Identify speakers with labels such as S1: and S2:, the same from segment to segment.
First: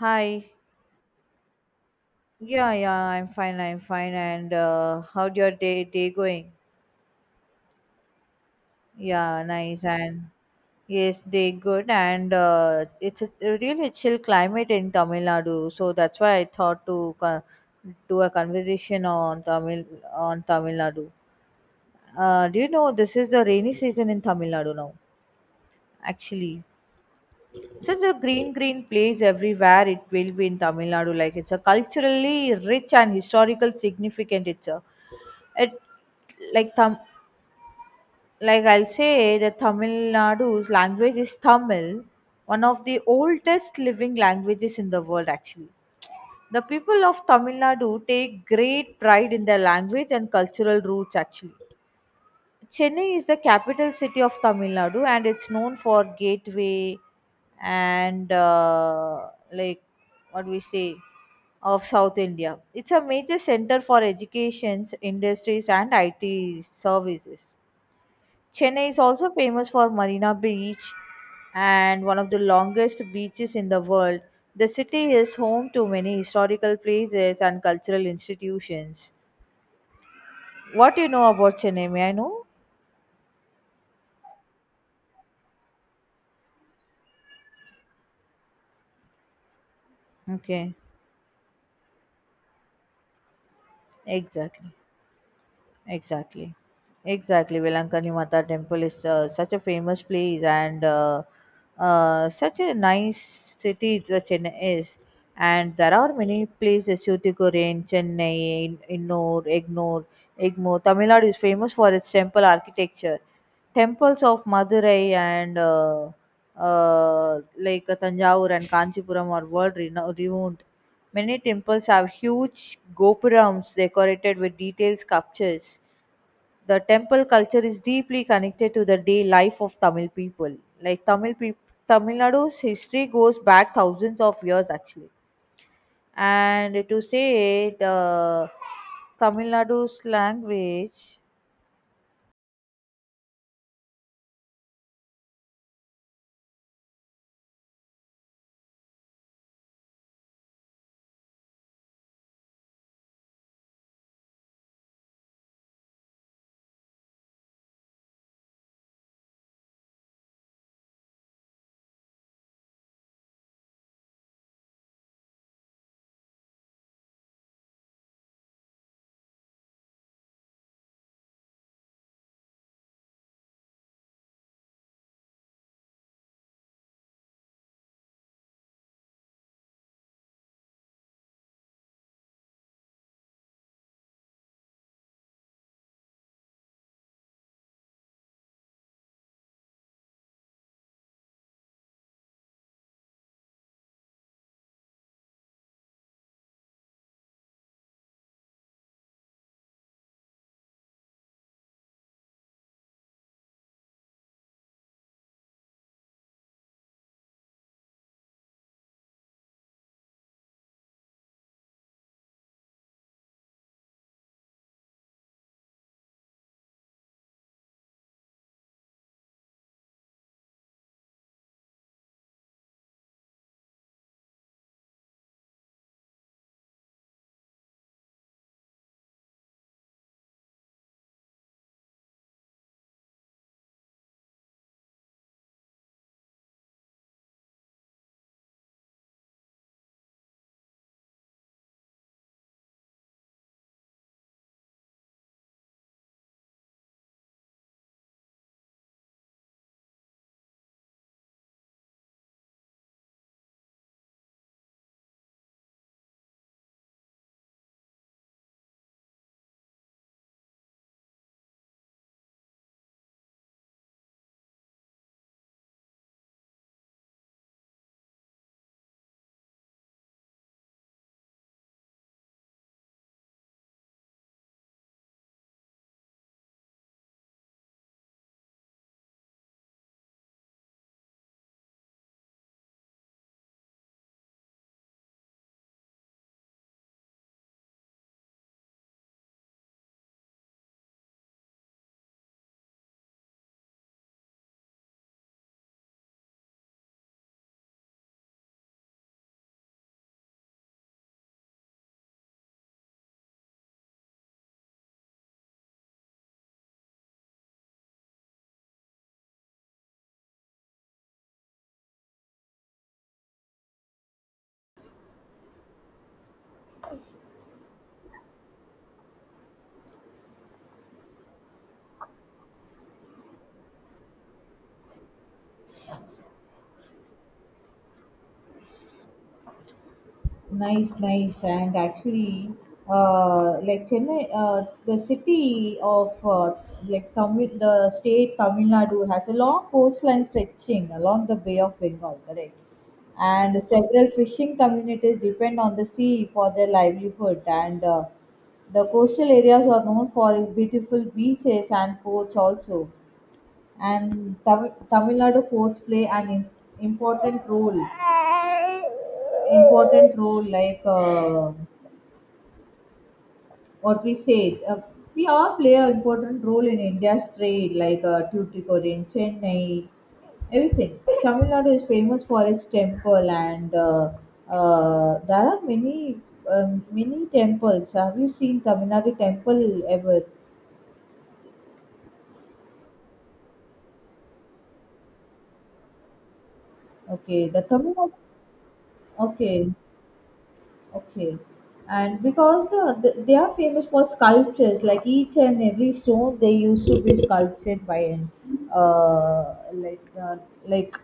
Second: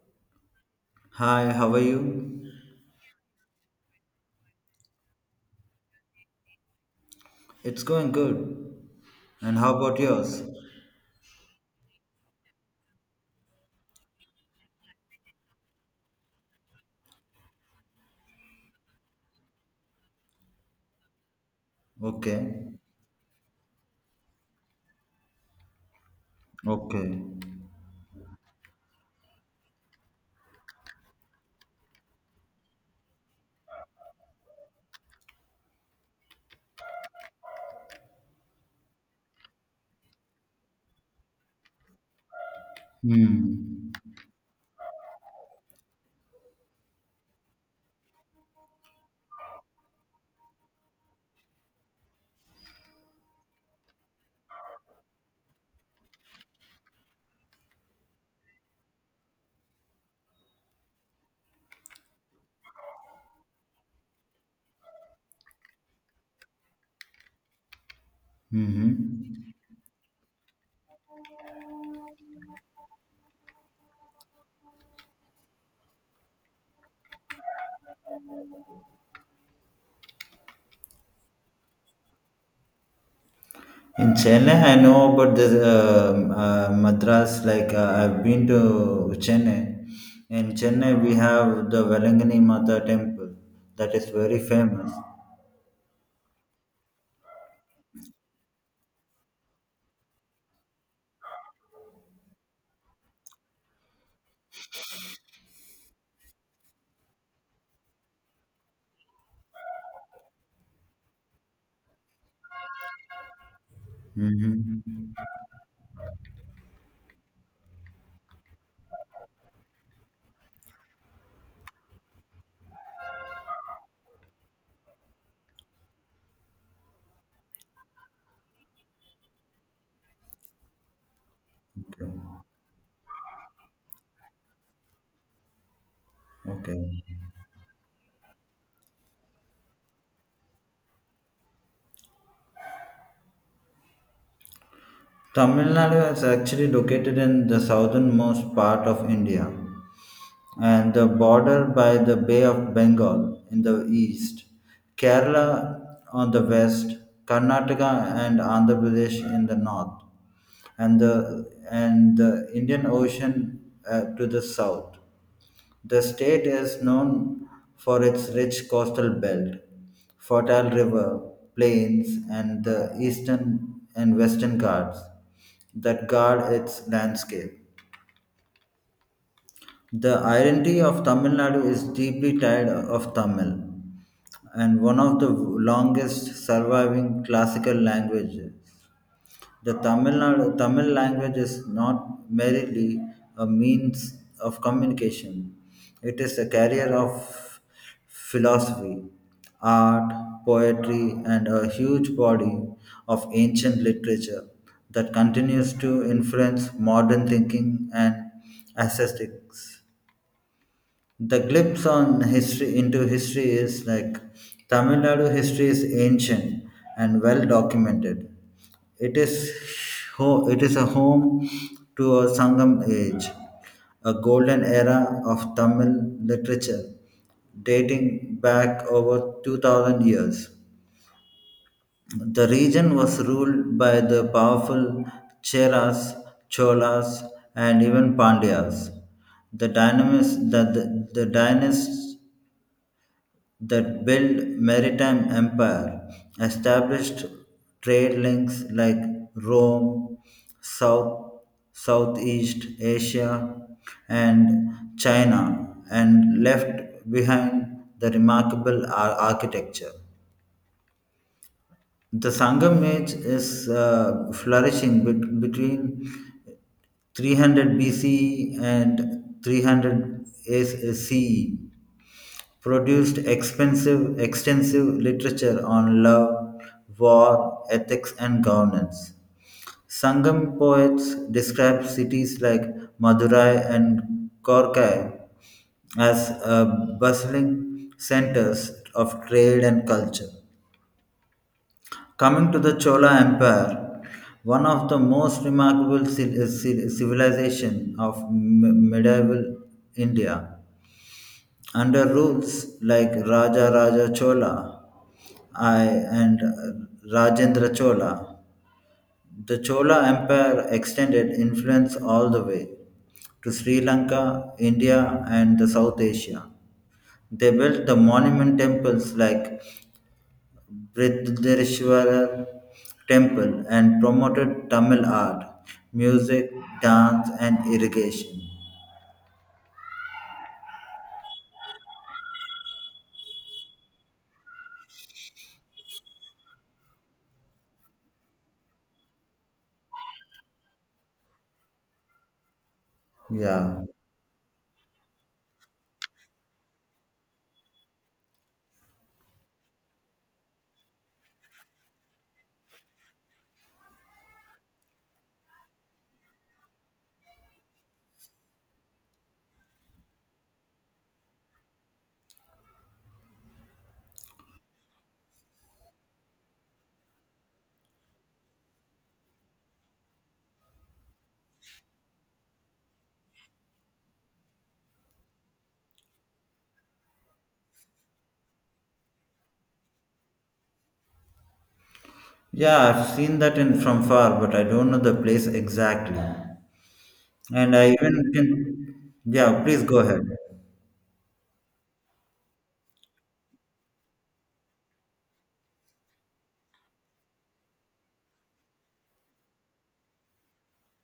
S1: Hi.
S2: Hi, how are you?
S1: Yeah, yeah, I'm fine, I'm fine. And how'd your day going?
S2: It's going good.
S1: Yeah,
S2: And how
S1: nice.
S2: about
S1: And
S2: yours?
S1: yes, day good. And it's a really chill climate in Tamil Nadu, so that's why I thought do a conversation on Tamil Nadu.
S2: Okay.
S1: Do you know this is the rainy season in Tamil Nadu now? Actually.
S2: Okay.
S1: Such a green place everywhere it will be in Tamil Nadu, like it's a culturally rich and historical significant, it's a it like like I'll say that Tamil Nadu's language is Tamil, one of the oldest
S2: Hmm.
S1: living languages in the world actually. The people of Tamil Nadu take great pride in their language and cultural roots actually. Chennai is the capital city of Tamil Nadu and it's known for gateway and like what we say of South India. It's a major center for educations, industries and IT services. Chennai is also
S2: Mm-hmm.
S1: famous for Marina Beach and one of the longest beaches in the world. The city is home to many historical places and cultural institutions. What do you know about Chennai? May I know?
S2: In Chennai, I know about this Madras. Like I've been to Chennai. In
S1: Okay,
S2: Chennai, we have the Velangani Mata temple that is very
S1: exactly.
S2: famous.
S1: Exactly. Exactly. Velankani Mata temple is such a famous place and such a nice city the Chennai is. And there are many places, Tuticorin, Chennai, Innur, Egmore. Tamil Nadu is famous for its temple architecture. Temples of Madurai
S2: Mm-hmm.
S1: and Tanjavur and Kanchipuram are world renowned. Many temples have huge gopurams decorated with detailed sculptures. The temple culture is deeply connected to the day life of Tamil people. Like Tamil people, Tamil
S2: Okay.
S1: Nadu's history goes back thousands of years actually. And to
S2: Okay.
S1: say the Tamil Nadu's language.
S2: Tamil Nadu is actually located in the southernmost part of India, and the border by the Bay of Bengal in the east, Kerala on the west, Karnataka and Andhra Pradesh in the north, and the Indian Ocean to the south. The state is known for its rich coastal belt, fertile river, plains, and the eastern and western Ghats that guard its landscape. The identity of Tamil Nadu is deeply tied of Tamil and one of the longest surviving classical languages. The Tamil language is not merely a means of communication. It is a carrier of philosophy, art, poetry, and a huge body of ancient literature that continues to influence modern thinking and aesthetics. The glimpse on history into history is like, Tamil Nadu history is ancient and well documented. It is it is a home to a Sangam age, a golden era of Tamil literature dating back over 2,000 years. The region was ruled by the powerful Cheras, Cholas, and even Pandyas. The, dynamis, the dynasts that built maritime empire, established trade links like Rome, South, Southeast Asia, and China, and left behind the remarkable architecture. The Sangam age is flourishing between 300 B.C. and 300 produced extensive literature on love, war, ethics, and governance. Sangam poets describe cities like Madurai and Korkai as bustling centers of trade and culture. Coming to the Chola Empire, one of the most remarkable civilization of medieval India, under rules like Raja Raja Chola I, and Rajendra Chola, the Chola Empire extended influence all the way to Sri Lanka, India, and the South Asia. They built the monument temples like Brihadarishwarar Temple and promoted Tamil art, music, dance, and irrigation.
S1: Nice, nice, and actually, like Chennai, the city of like Tamil, the state Tamil Nadu has a long coastline stretching along the Bay of Bengal, correct? And
S2: Yeah.
S1: several fishing communities depend on the sea for their livelihood, and the coastal areas are known for its beautiful beaches and ports also. And Tamil Nadu ports play an important role, important role like. What we say, uh, we all play an important role in India's trade, like Tuticorin, Chennai, everything. Tamil Nadu is famous for its temple, and there are many many temples. Have you seen Tamil Nadu temple ever?
S2: Yeah, I've seen that in from far, but I don't know the place exactly.
S1: Okay, the
S2: And I
S1: Tamil Nadu.
S2: even can, yeah,
S1: Okay,
S2: please go ahead.
S1: okay. And because they are famous for sculptures, like each and every stone they used to be sculptured by an uh, like uh, like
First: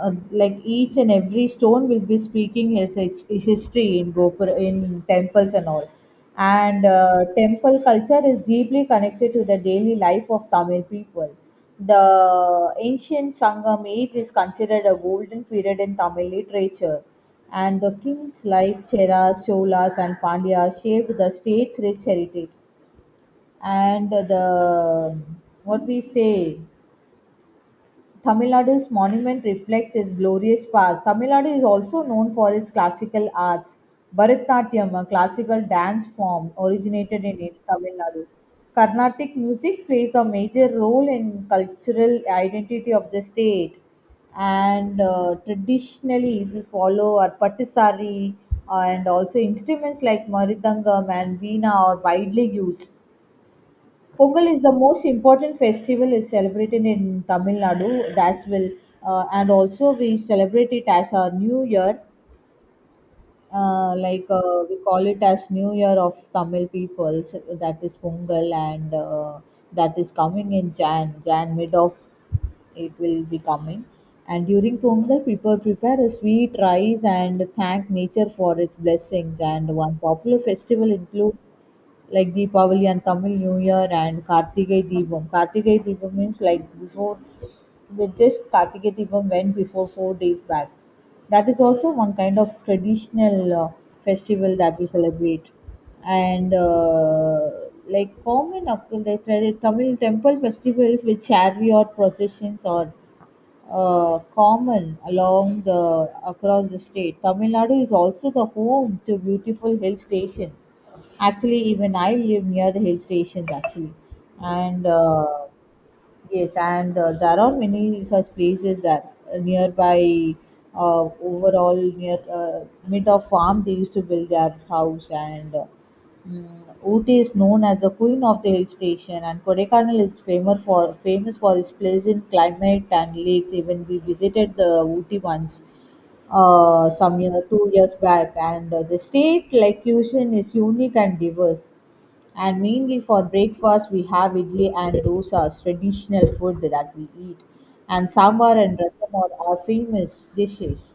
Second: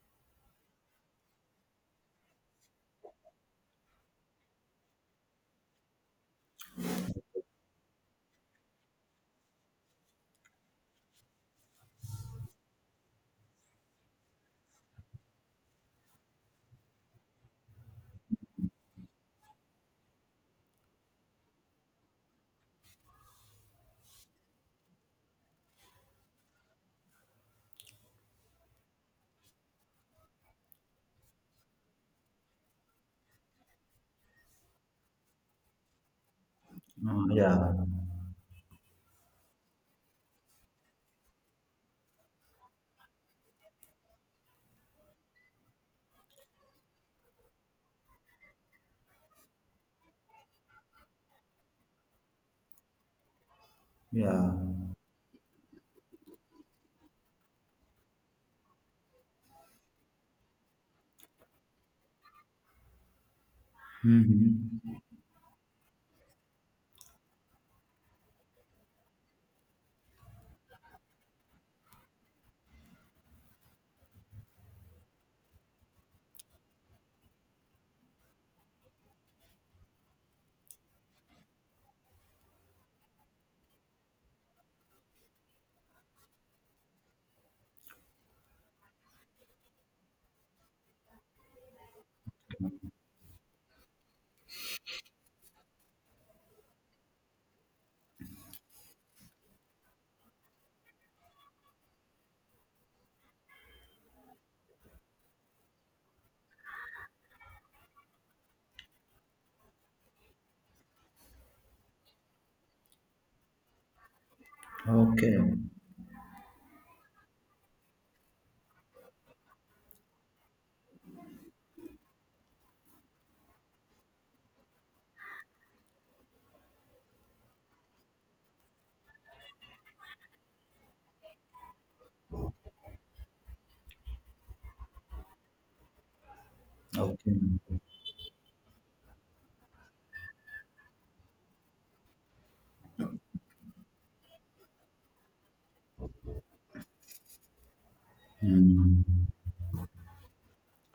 S1: like each and every stone will be speaking his history in Gopur in temples and all. And Temple culture is deeply connected to the daily life of Tamil people. The ancient Sangam age is considered a golden period in Tamil literature, and the kings like Cheras, Cholas, and Pandyas shaped the state's rich heritage. And the what we say Tamil Nadu's monument reflects its glorious past. Tamil Nadu is also known for its classical arts. Bharatnatyam, a classical dance form, originated in
S2: Yeah,
S1: Tamil Nadu. Carnatic music plays a major role in cultural identity of the state. And Traditionally, if you follow our patisari and also instruments like maridangam and veena are widely used. Pongal
S2: yeah.
S1: is the most important festival is celebrated in Tamil Nadu. That's will, and also we celebrate it as our New Year. We
S2: Hmm.
S1: call it as New Year of Tamil people. So that is Pongal, and that is coming in Jan mid of it will be coming. And during Pongal, people prepare a sweet rice and thank nature for its blessings. And one popular festival includes like Deepavali and Tamil New Year and Kartigai Deepam. Kartigai Deepam means like before they just Kartigai Deepam went before 4 days back. That is also one kind of traditional festival that we celebrate, and like common occur- like tra- Tamil temple festivals with chariot processions or common along the across the state. Tamil Nadu is also the home to beautiful hill stations. Actually, even I live near the hill stations actually, and
S2: Okay,
S1: yes, and there are many such places that nearby, overall near mid of farm, they used to build their house. Mm, Ooty is known as the queen of the hill station, and Kodaikanal is famous for famous for its pleasant climate and lakes. Even we visited the Ooty once, some you
S2: okay.
S1: know 2 years back, and the state like cuisine is unique and diverse. And mainly for breakfast, we have idli and dosas, traditional food that we eat, and sambar and rasam
S2: Mm.
S1: are our famous dishes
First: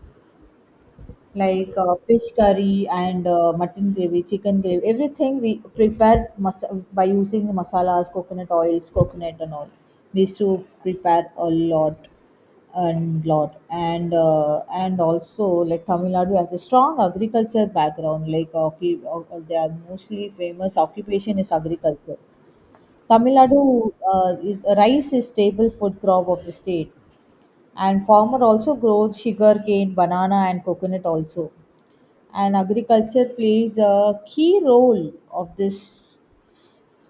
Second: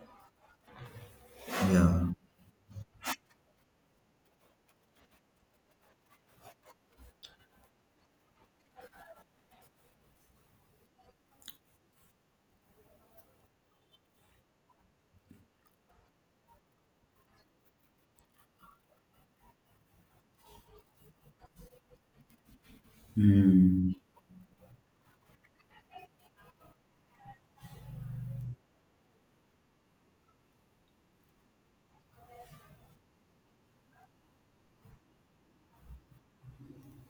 S1: like
S2: Yeah.
S1: fish curry and mutton gravy, chicken gravy, everything we prepare by using masalas, coconut oils, coconut and all. We used to prepare a lot and lot and also like Tamil Nadu has a strong agriculture background. Like their mostly famous occupation is agriculture. Tamil Nadu
S2: Mm.
S1: rice is staple food crop of the state and farmer also grows sugarcane banana and coconut also and agriculture plays a key role of this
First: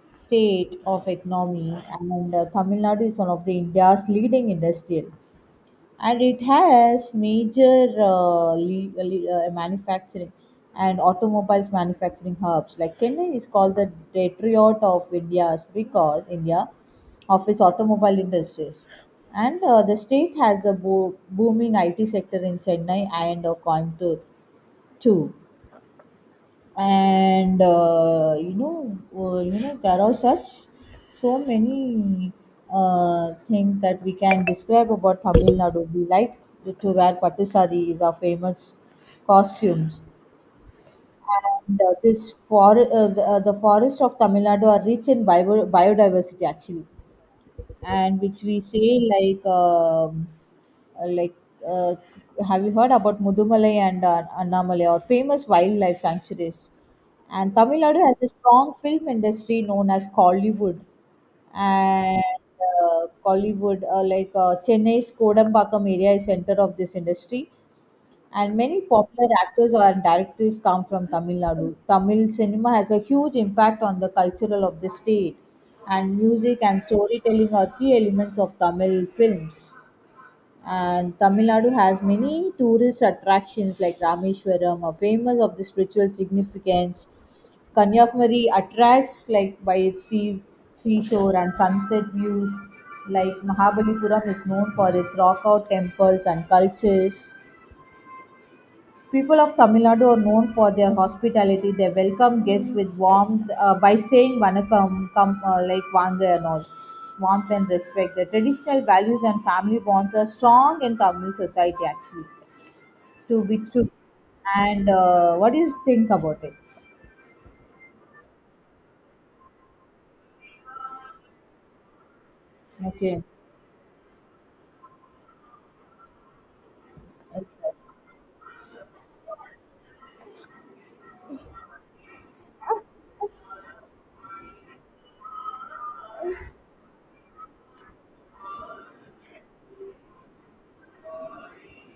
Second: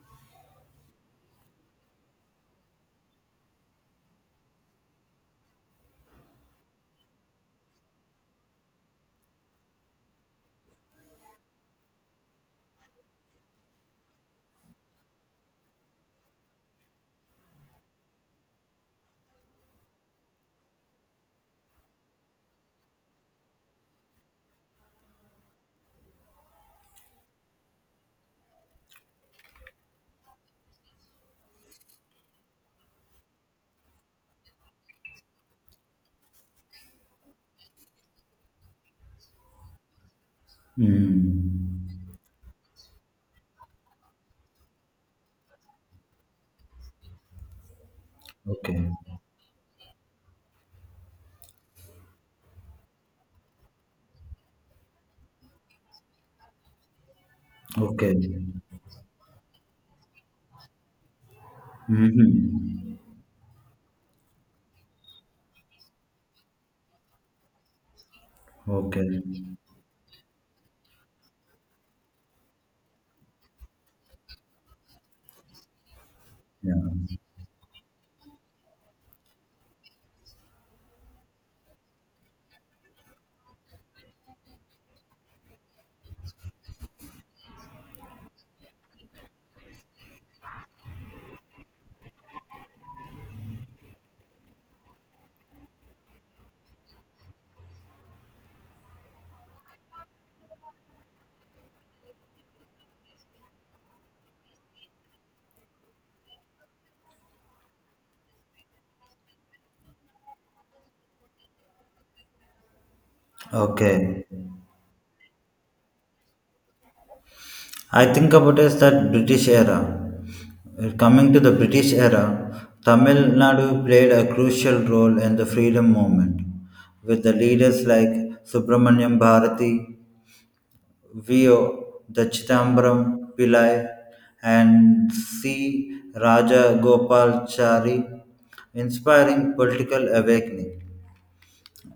S1: state of economy and Tamil Nadu is one of the India's leading industrial and it has major manufacturing and automobiles manufacturing hubs like Chennai is called the Detroit of India's because India of its automobile industries and the state has a booming IT sector in Chennai and Coimbatore too and you know there are such so many things that we can describe about Tamil Nadu. We like to wear pattu sari is our famous costumes, and
S2: Mm.
S1: this for the forests of Tamil Nadu are rich in biodiversity actually and which we say
S2: Okay,
S1: like uh, have you heard about Mudumalai and Annamalai or famous wildlife sanctuaries? And Tamil Nadu
S2: okay.
S1: has a strong film industry known as Kollywood and
S2: Hmm.
S1: Kollywood, like Chennai's Kodambakkam area is center of this industry. And many
S2: Okay,
S1: popular actors and directors come from Tamil Nadu. Tamil cinema has a huge impact on the cultural of the state, and music
S2: yeah.
S1: and storytelling are key elements of Tamil films. And Tamil Nadu has many tourist attractions like Rameshwaram, are famous of the spiritual significance. Kanyakumari attracts like by its seashore and sunset views. Like Mahabalipuram is known for its rock out temples and cultures. People of Tamil Nadu are known for their hospitality. They welcome guests with warmth by saying "Vanakkam," come like "Vanga" and all, warmth and respect. The traditional values and family bonds are strong in Tamil society. Actually, to be true,
S2: Okay.
S1: and what do you think about it?
S2: I think about is that British era. Coming to the British era, Tamil
S1: Okay.
S2: Nadu played a crucial role in the freedom movement, with the
S1: Okay.
S2: leaders like Subramanyam Bharati, V.O. Dachidambaram Pillai, and C. Raja Gopalachari inspiring political awakening.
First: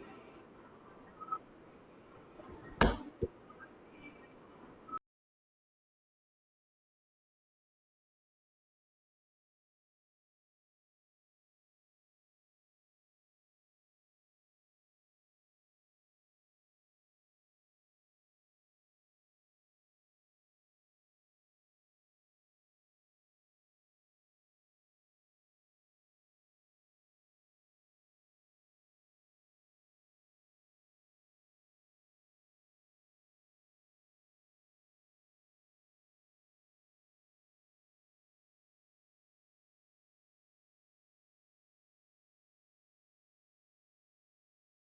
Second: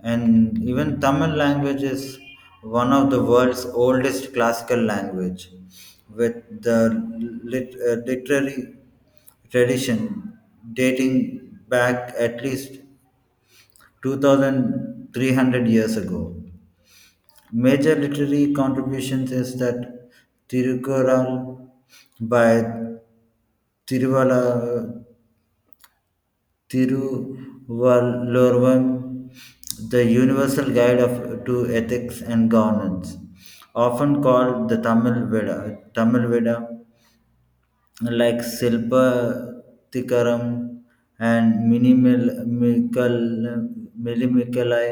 S2: And even Tamil language is one of the world's oldest classical language, with the literary tradition dating back at least 2,300 years ago. Major literary contributions is that Tirukkural by Tiruvala Thiruvalluvar, the universal guide to ethics and governance, often called the Tamil Veda, like Silpathikaram and Millimikalai,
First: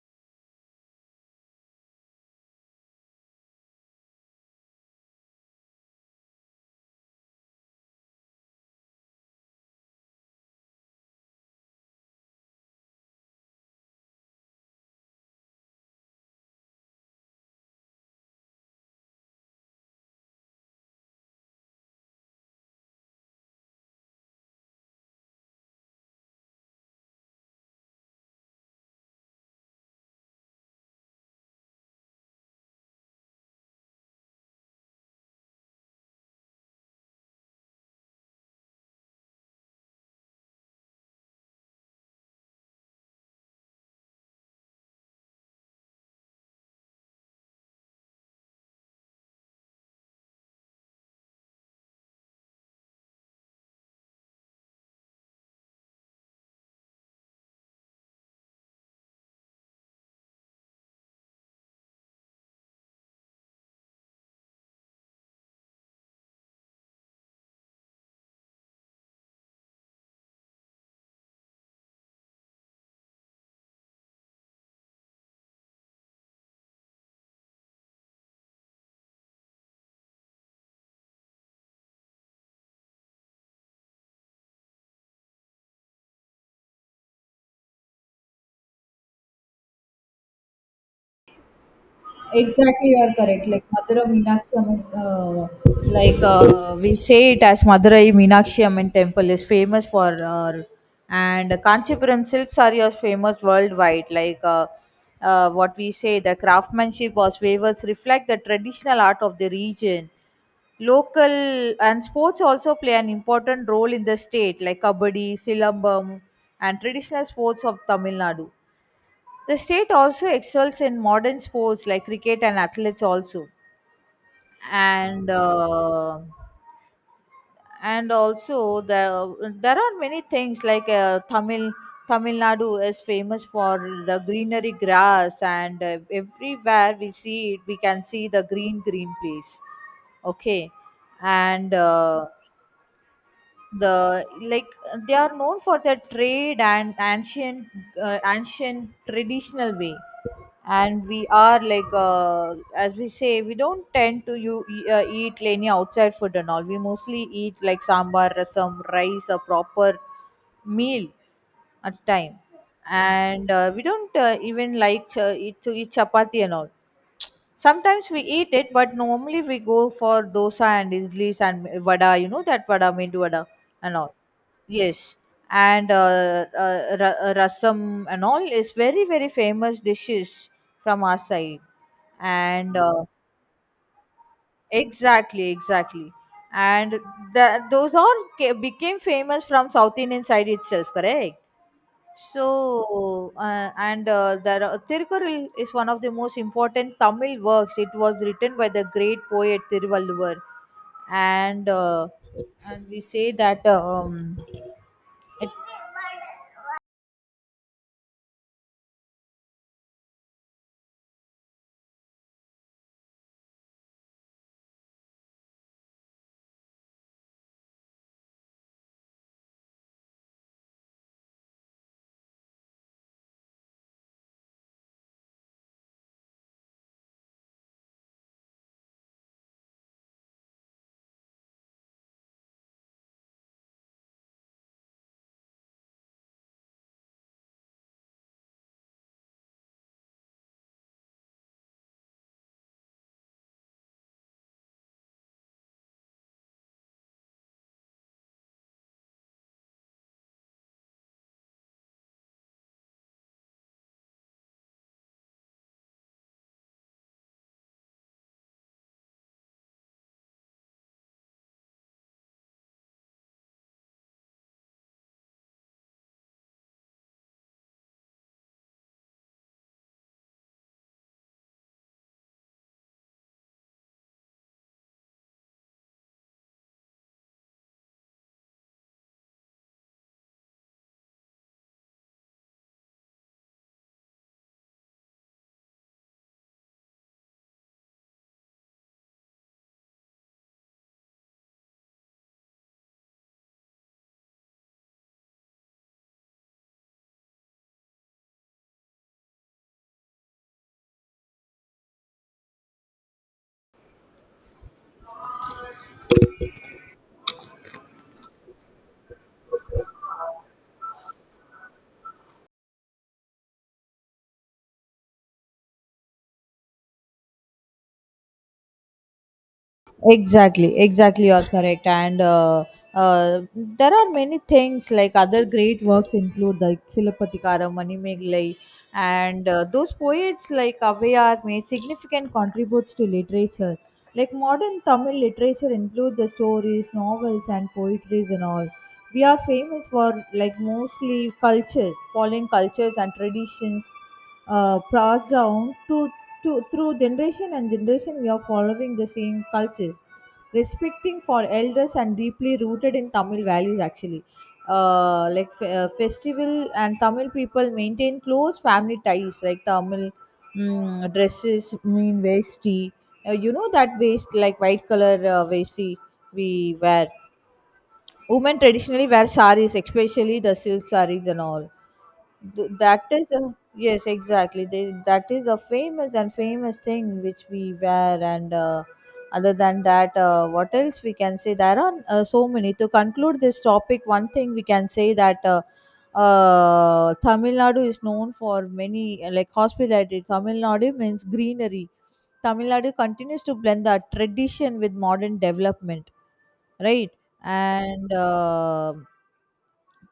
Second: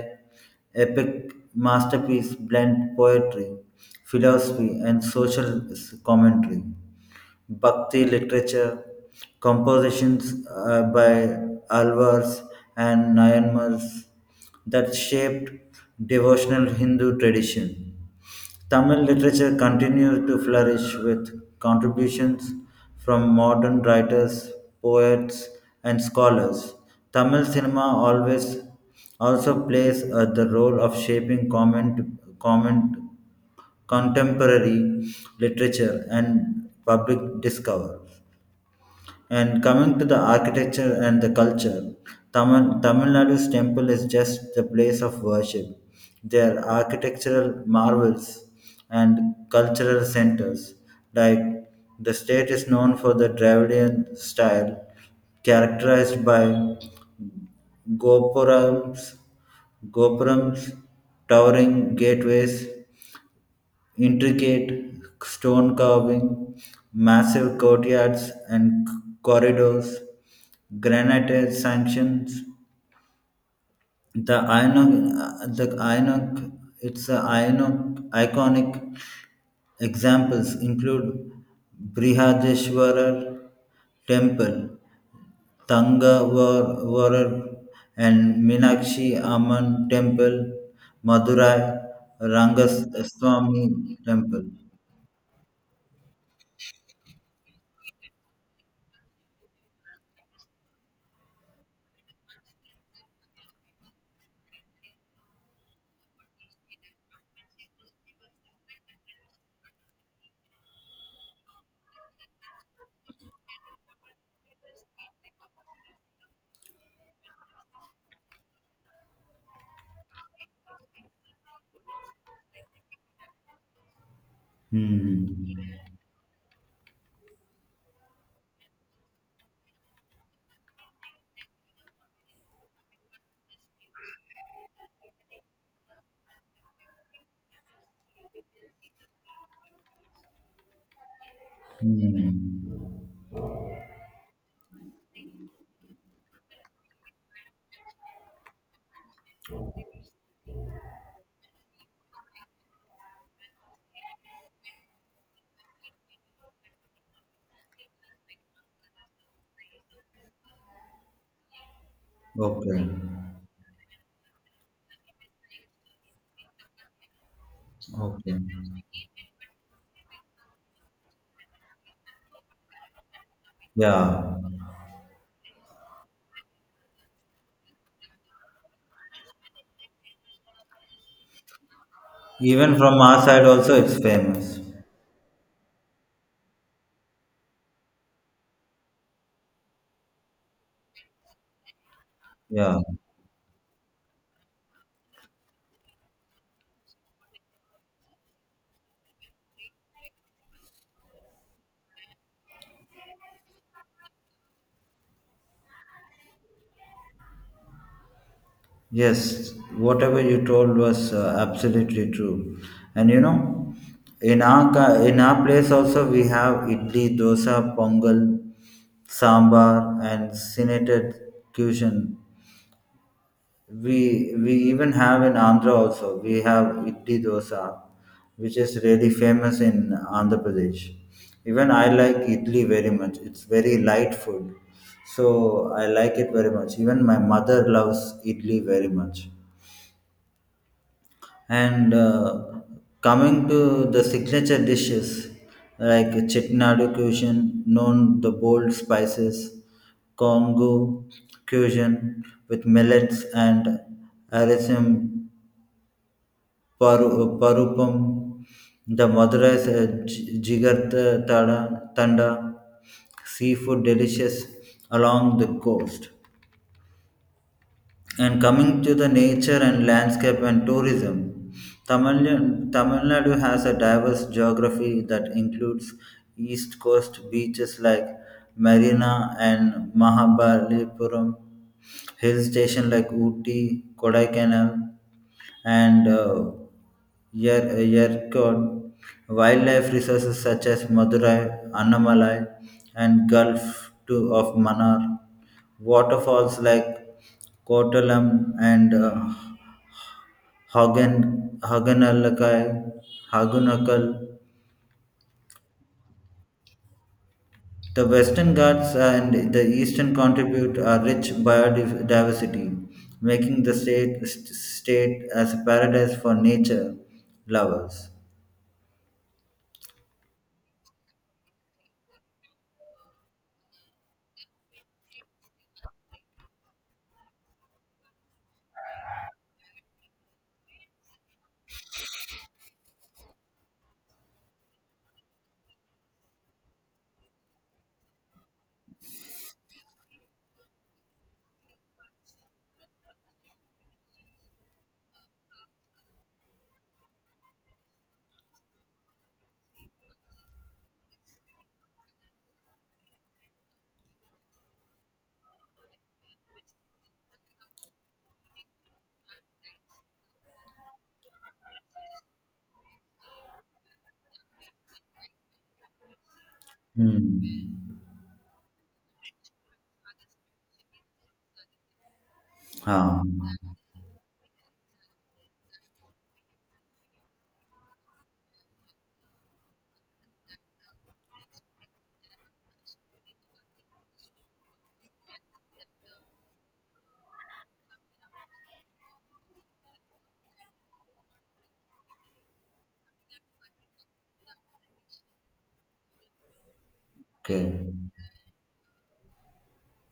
S2: epic masterpiece blend poetry, philosophy, and social commentary. Bhakti literature, compositions by Alvars and Nayanmars that shaped devotional Hindu tradition. Tamil literature continues to flourish with contributions from modern writers, poets, and scholars. Tamil cinema always also plays the role of shaping comment, comment contemporary literature and public discover. And coming to the architecture and the culture, Tamil Nadu's temple is just the place of worship. Their architectural marvels and cultural centers, like the state is known for the Dravidian style, characterized by gopurams, gopurams, towering gateways, intricate stone carving, massive courtyards and corridors, granite sanctions. The Ionic, its a Ionic, iconic examples include Brihadeshwarar Temple, Tangavarar and Minakshi Amman Temple, Madurai
S1: Exactly, you are correct. Like Madurai
S2: Rangaswamy Temple.
S1: Meenakshi Amman, like we say it as Madurai Meenakshi Amman temple is famous for, and Kanchipuram silk saree is famous worldwide. The craftsmanship or weavers reflect the traditional art of the region. Local and sports also play an important role in the state, like kabaddi, silambam, and traditional sports of Tamil Nadu. The state also excels in modern sports like cricket and athletes also, and
S2: Hmm.
S1: uh, and also the there are many things like Tamil Nadu is famous for the greenery grass and everywhere we see it we can see the green place, okay, and
S2: Hmm.
S1: the like they are known for their trade and ancient ancient traditional way and we are like as we say we don't tend to you eat any outside food and all, we mostly eat like sambar rasam rice a proper meal at a time
S2: Okay.
S1: and we don't even like eat to eat chapati and all. Sometimes we
S2: Okay.
S1: eat it, but normally we go for dosa and idlis and vada. You know that vada, medu vada, and all.
S2: Yeah.
S1: Yes, and rasam and all is very very famous dishes from our side.
S2: Even
S1: And
S2: from our side also, it's famous.
S1: Exactly, exactly, and those all became famous from South Indian side itself. Correct.
S2: Yeah.
S1: So, and there are, Tirukkural is one of the most important Tamil works. It was written by the great poet Tiruvalluvar, and and we say that.
S2: Yes. Whatever you told was absolutely true. And in our place also we have idli, dosa, pongal, sambar, and senated cuisine. We even have in andhra also, we have idli dosa which is really famous in andhra pradesh. Even I like idli very much, it's very light food, so I like it very much. Even my mother loves idli very much. And coming to the signature dishes like Chettinad cuisine, known the bold spices, Congo cuisine with millets and Arisen Parupam, the Madurai Jigar Tanda, seafood delicious along the coast. And coming to the nature and landscape and tourism, Tamil Nadu has a diverse geography that includes east coast beaches like Marina and Mahabalipuram, hill station like Ooty, Kodaikanal, and Yerkod. Wildlife resources such as Madurai, Annamalai, and Gulf of Manar, waterfalls like Kottalam and Hagen, Hagenalakai, Hagunakal. The western Ghats and the eastern contribute a rich biodiversity, making the state as a paradise for nature lovers.
S1: Exactly, exactly, you're correct. And There are many things like other great works include like Silapathikara, Manimegalai, and those poets like Avayar made significant contributes to literature. Like modern Tamil literature includes the stories, novels, and poetries and all. We are famous for like mostly culture, following cultures and traditions passed down to through generation and generation we are following the same cultures, respecting for elders and deeply rooted in Tamil values actually, festival and Tamil people maintain close family ties, like Tamil dresses mean vesti, you know that waist like white color vesti we wear.
S2: Hmm.
S1: Women traditionally wear saris, especially the silk saris and all. That
S2: Ah,
S1: is a, yes, exactly. That is a famous and famous thing which we wear. And Other than that, what else we can say? There are so many. To conclude this topic, one thing we can say that. Tamil Nadu is known for many like hospitality. Tamil Nadu means greenery. Tamil Nadu continues to blend the tradition with modern development, right?
S2: okay,
S1: And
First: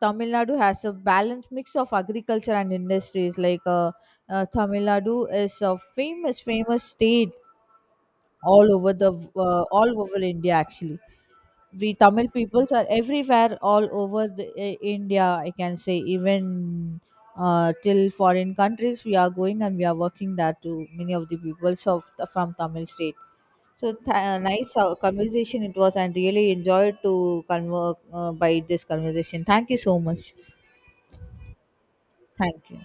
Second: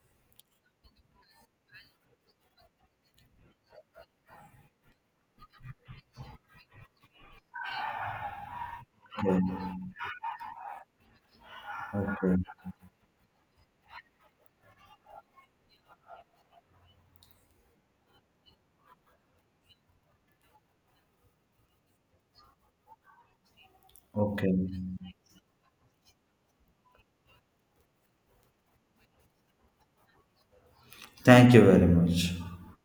S1: Tamil Nadu has a balanced mix of agriculture and industries. Tamil Nadu is a famous, famous state all over the
S2: okay,
S1: all over India. Actually, we Tamil
S2: okay,
S1: peoples are everywhere all over the, India. I can say even till foreign countries we are going and we are working there to many of the peoples of from Tamil state. So
S2: okay.
S1: nice conversation it was, and really enjoyed by this conversation. Thank you so much.
S2: Thank you very much.
S1: Thank you.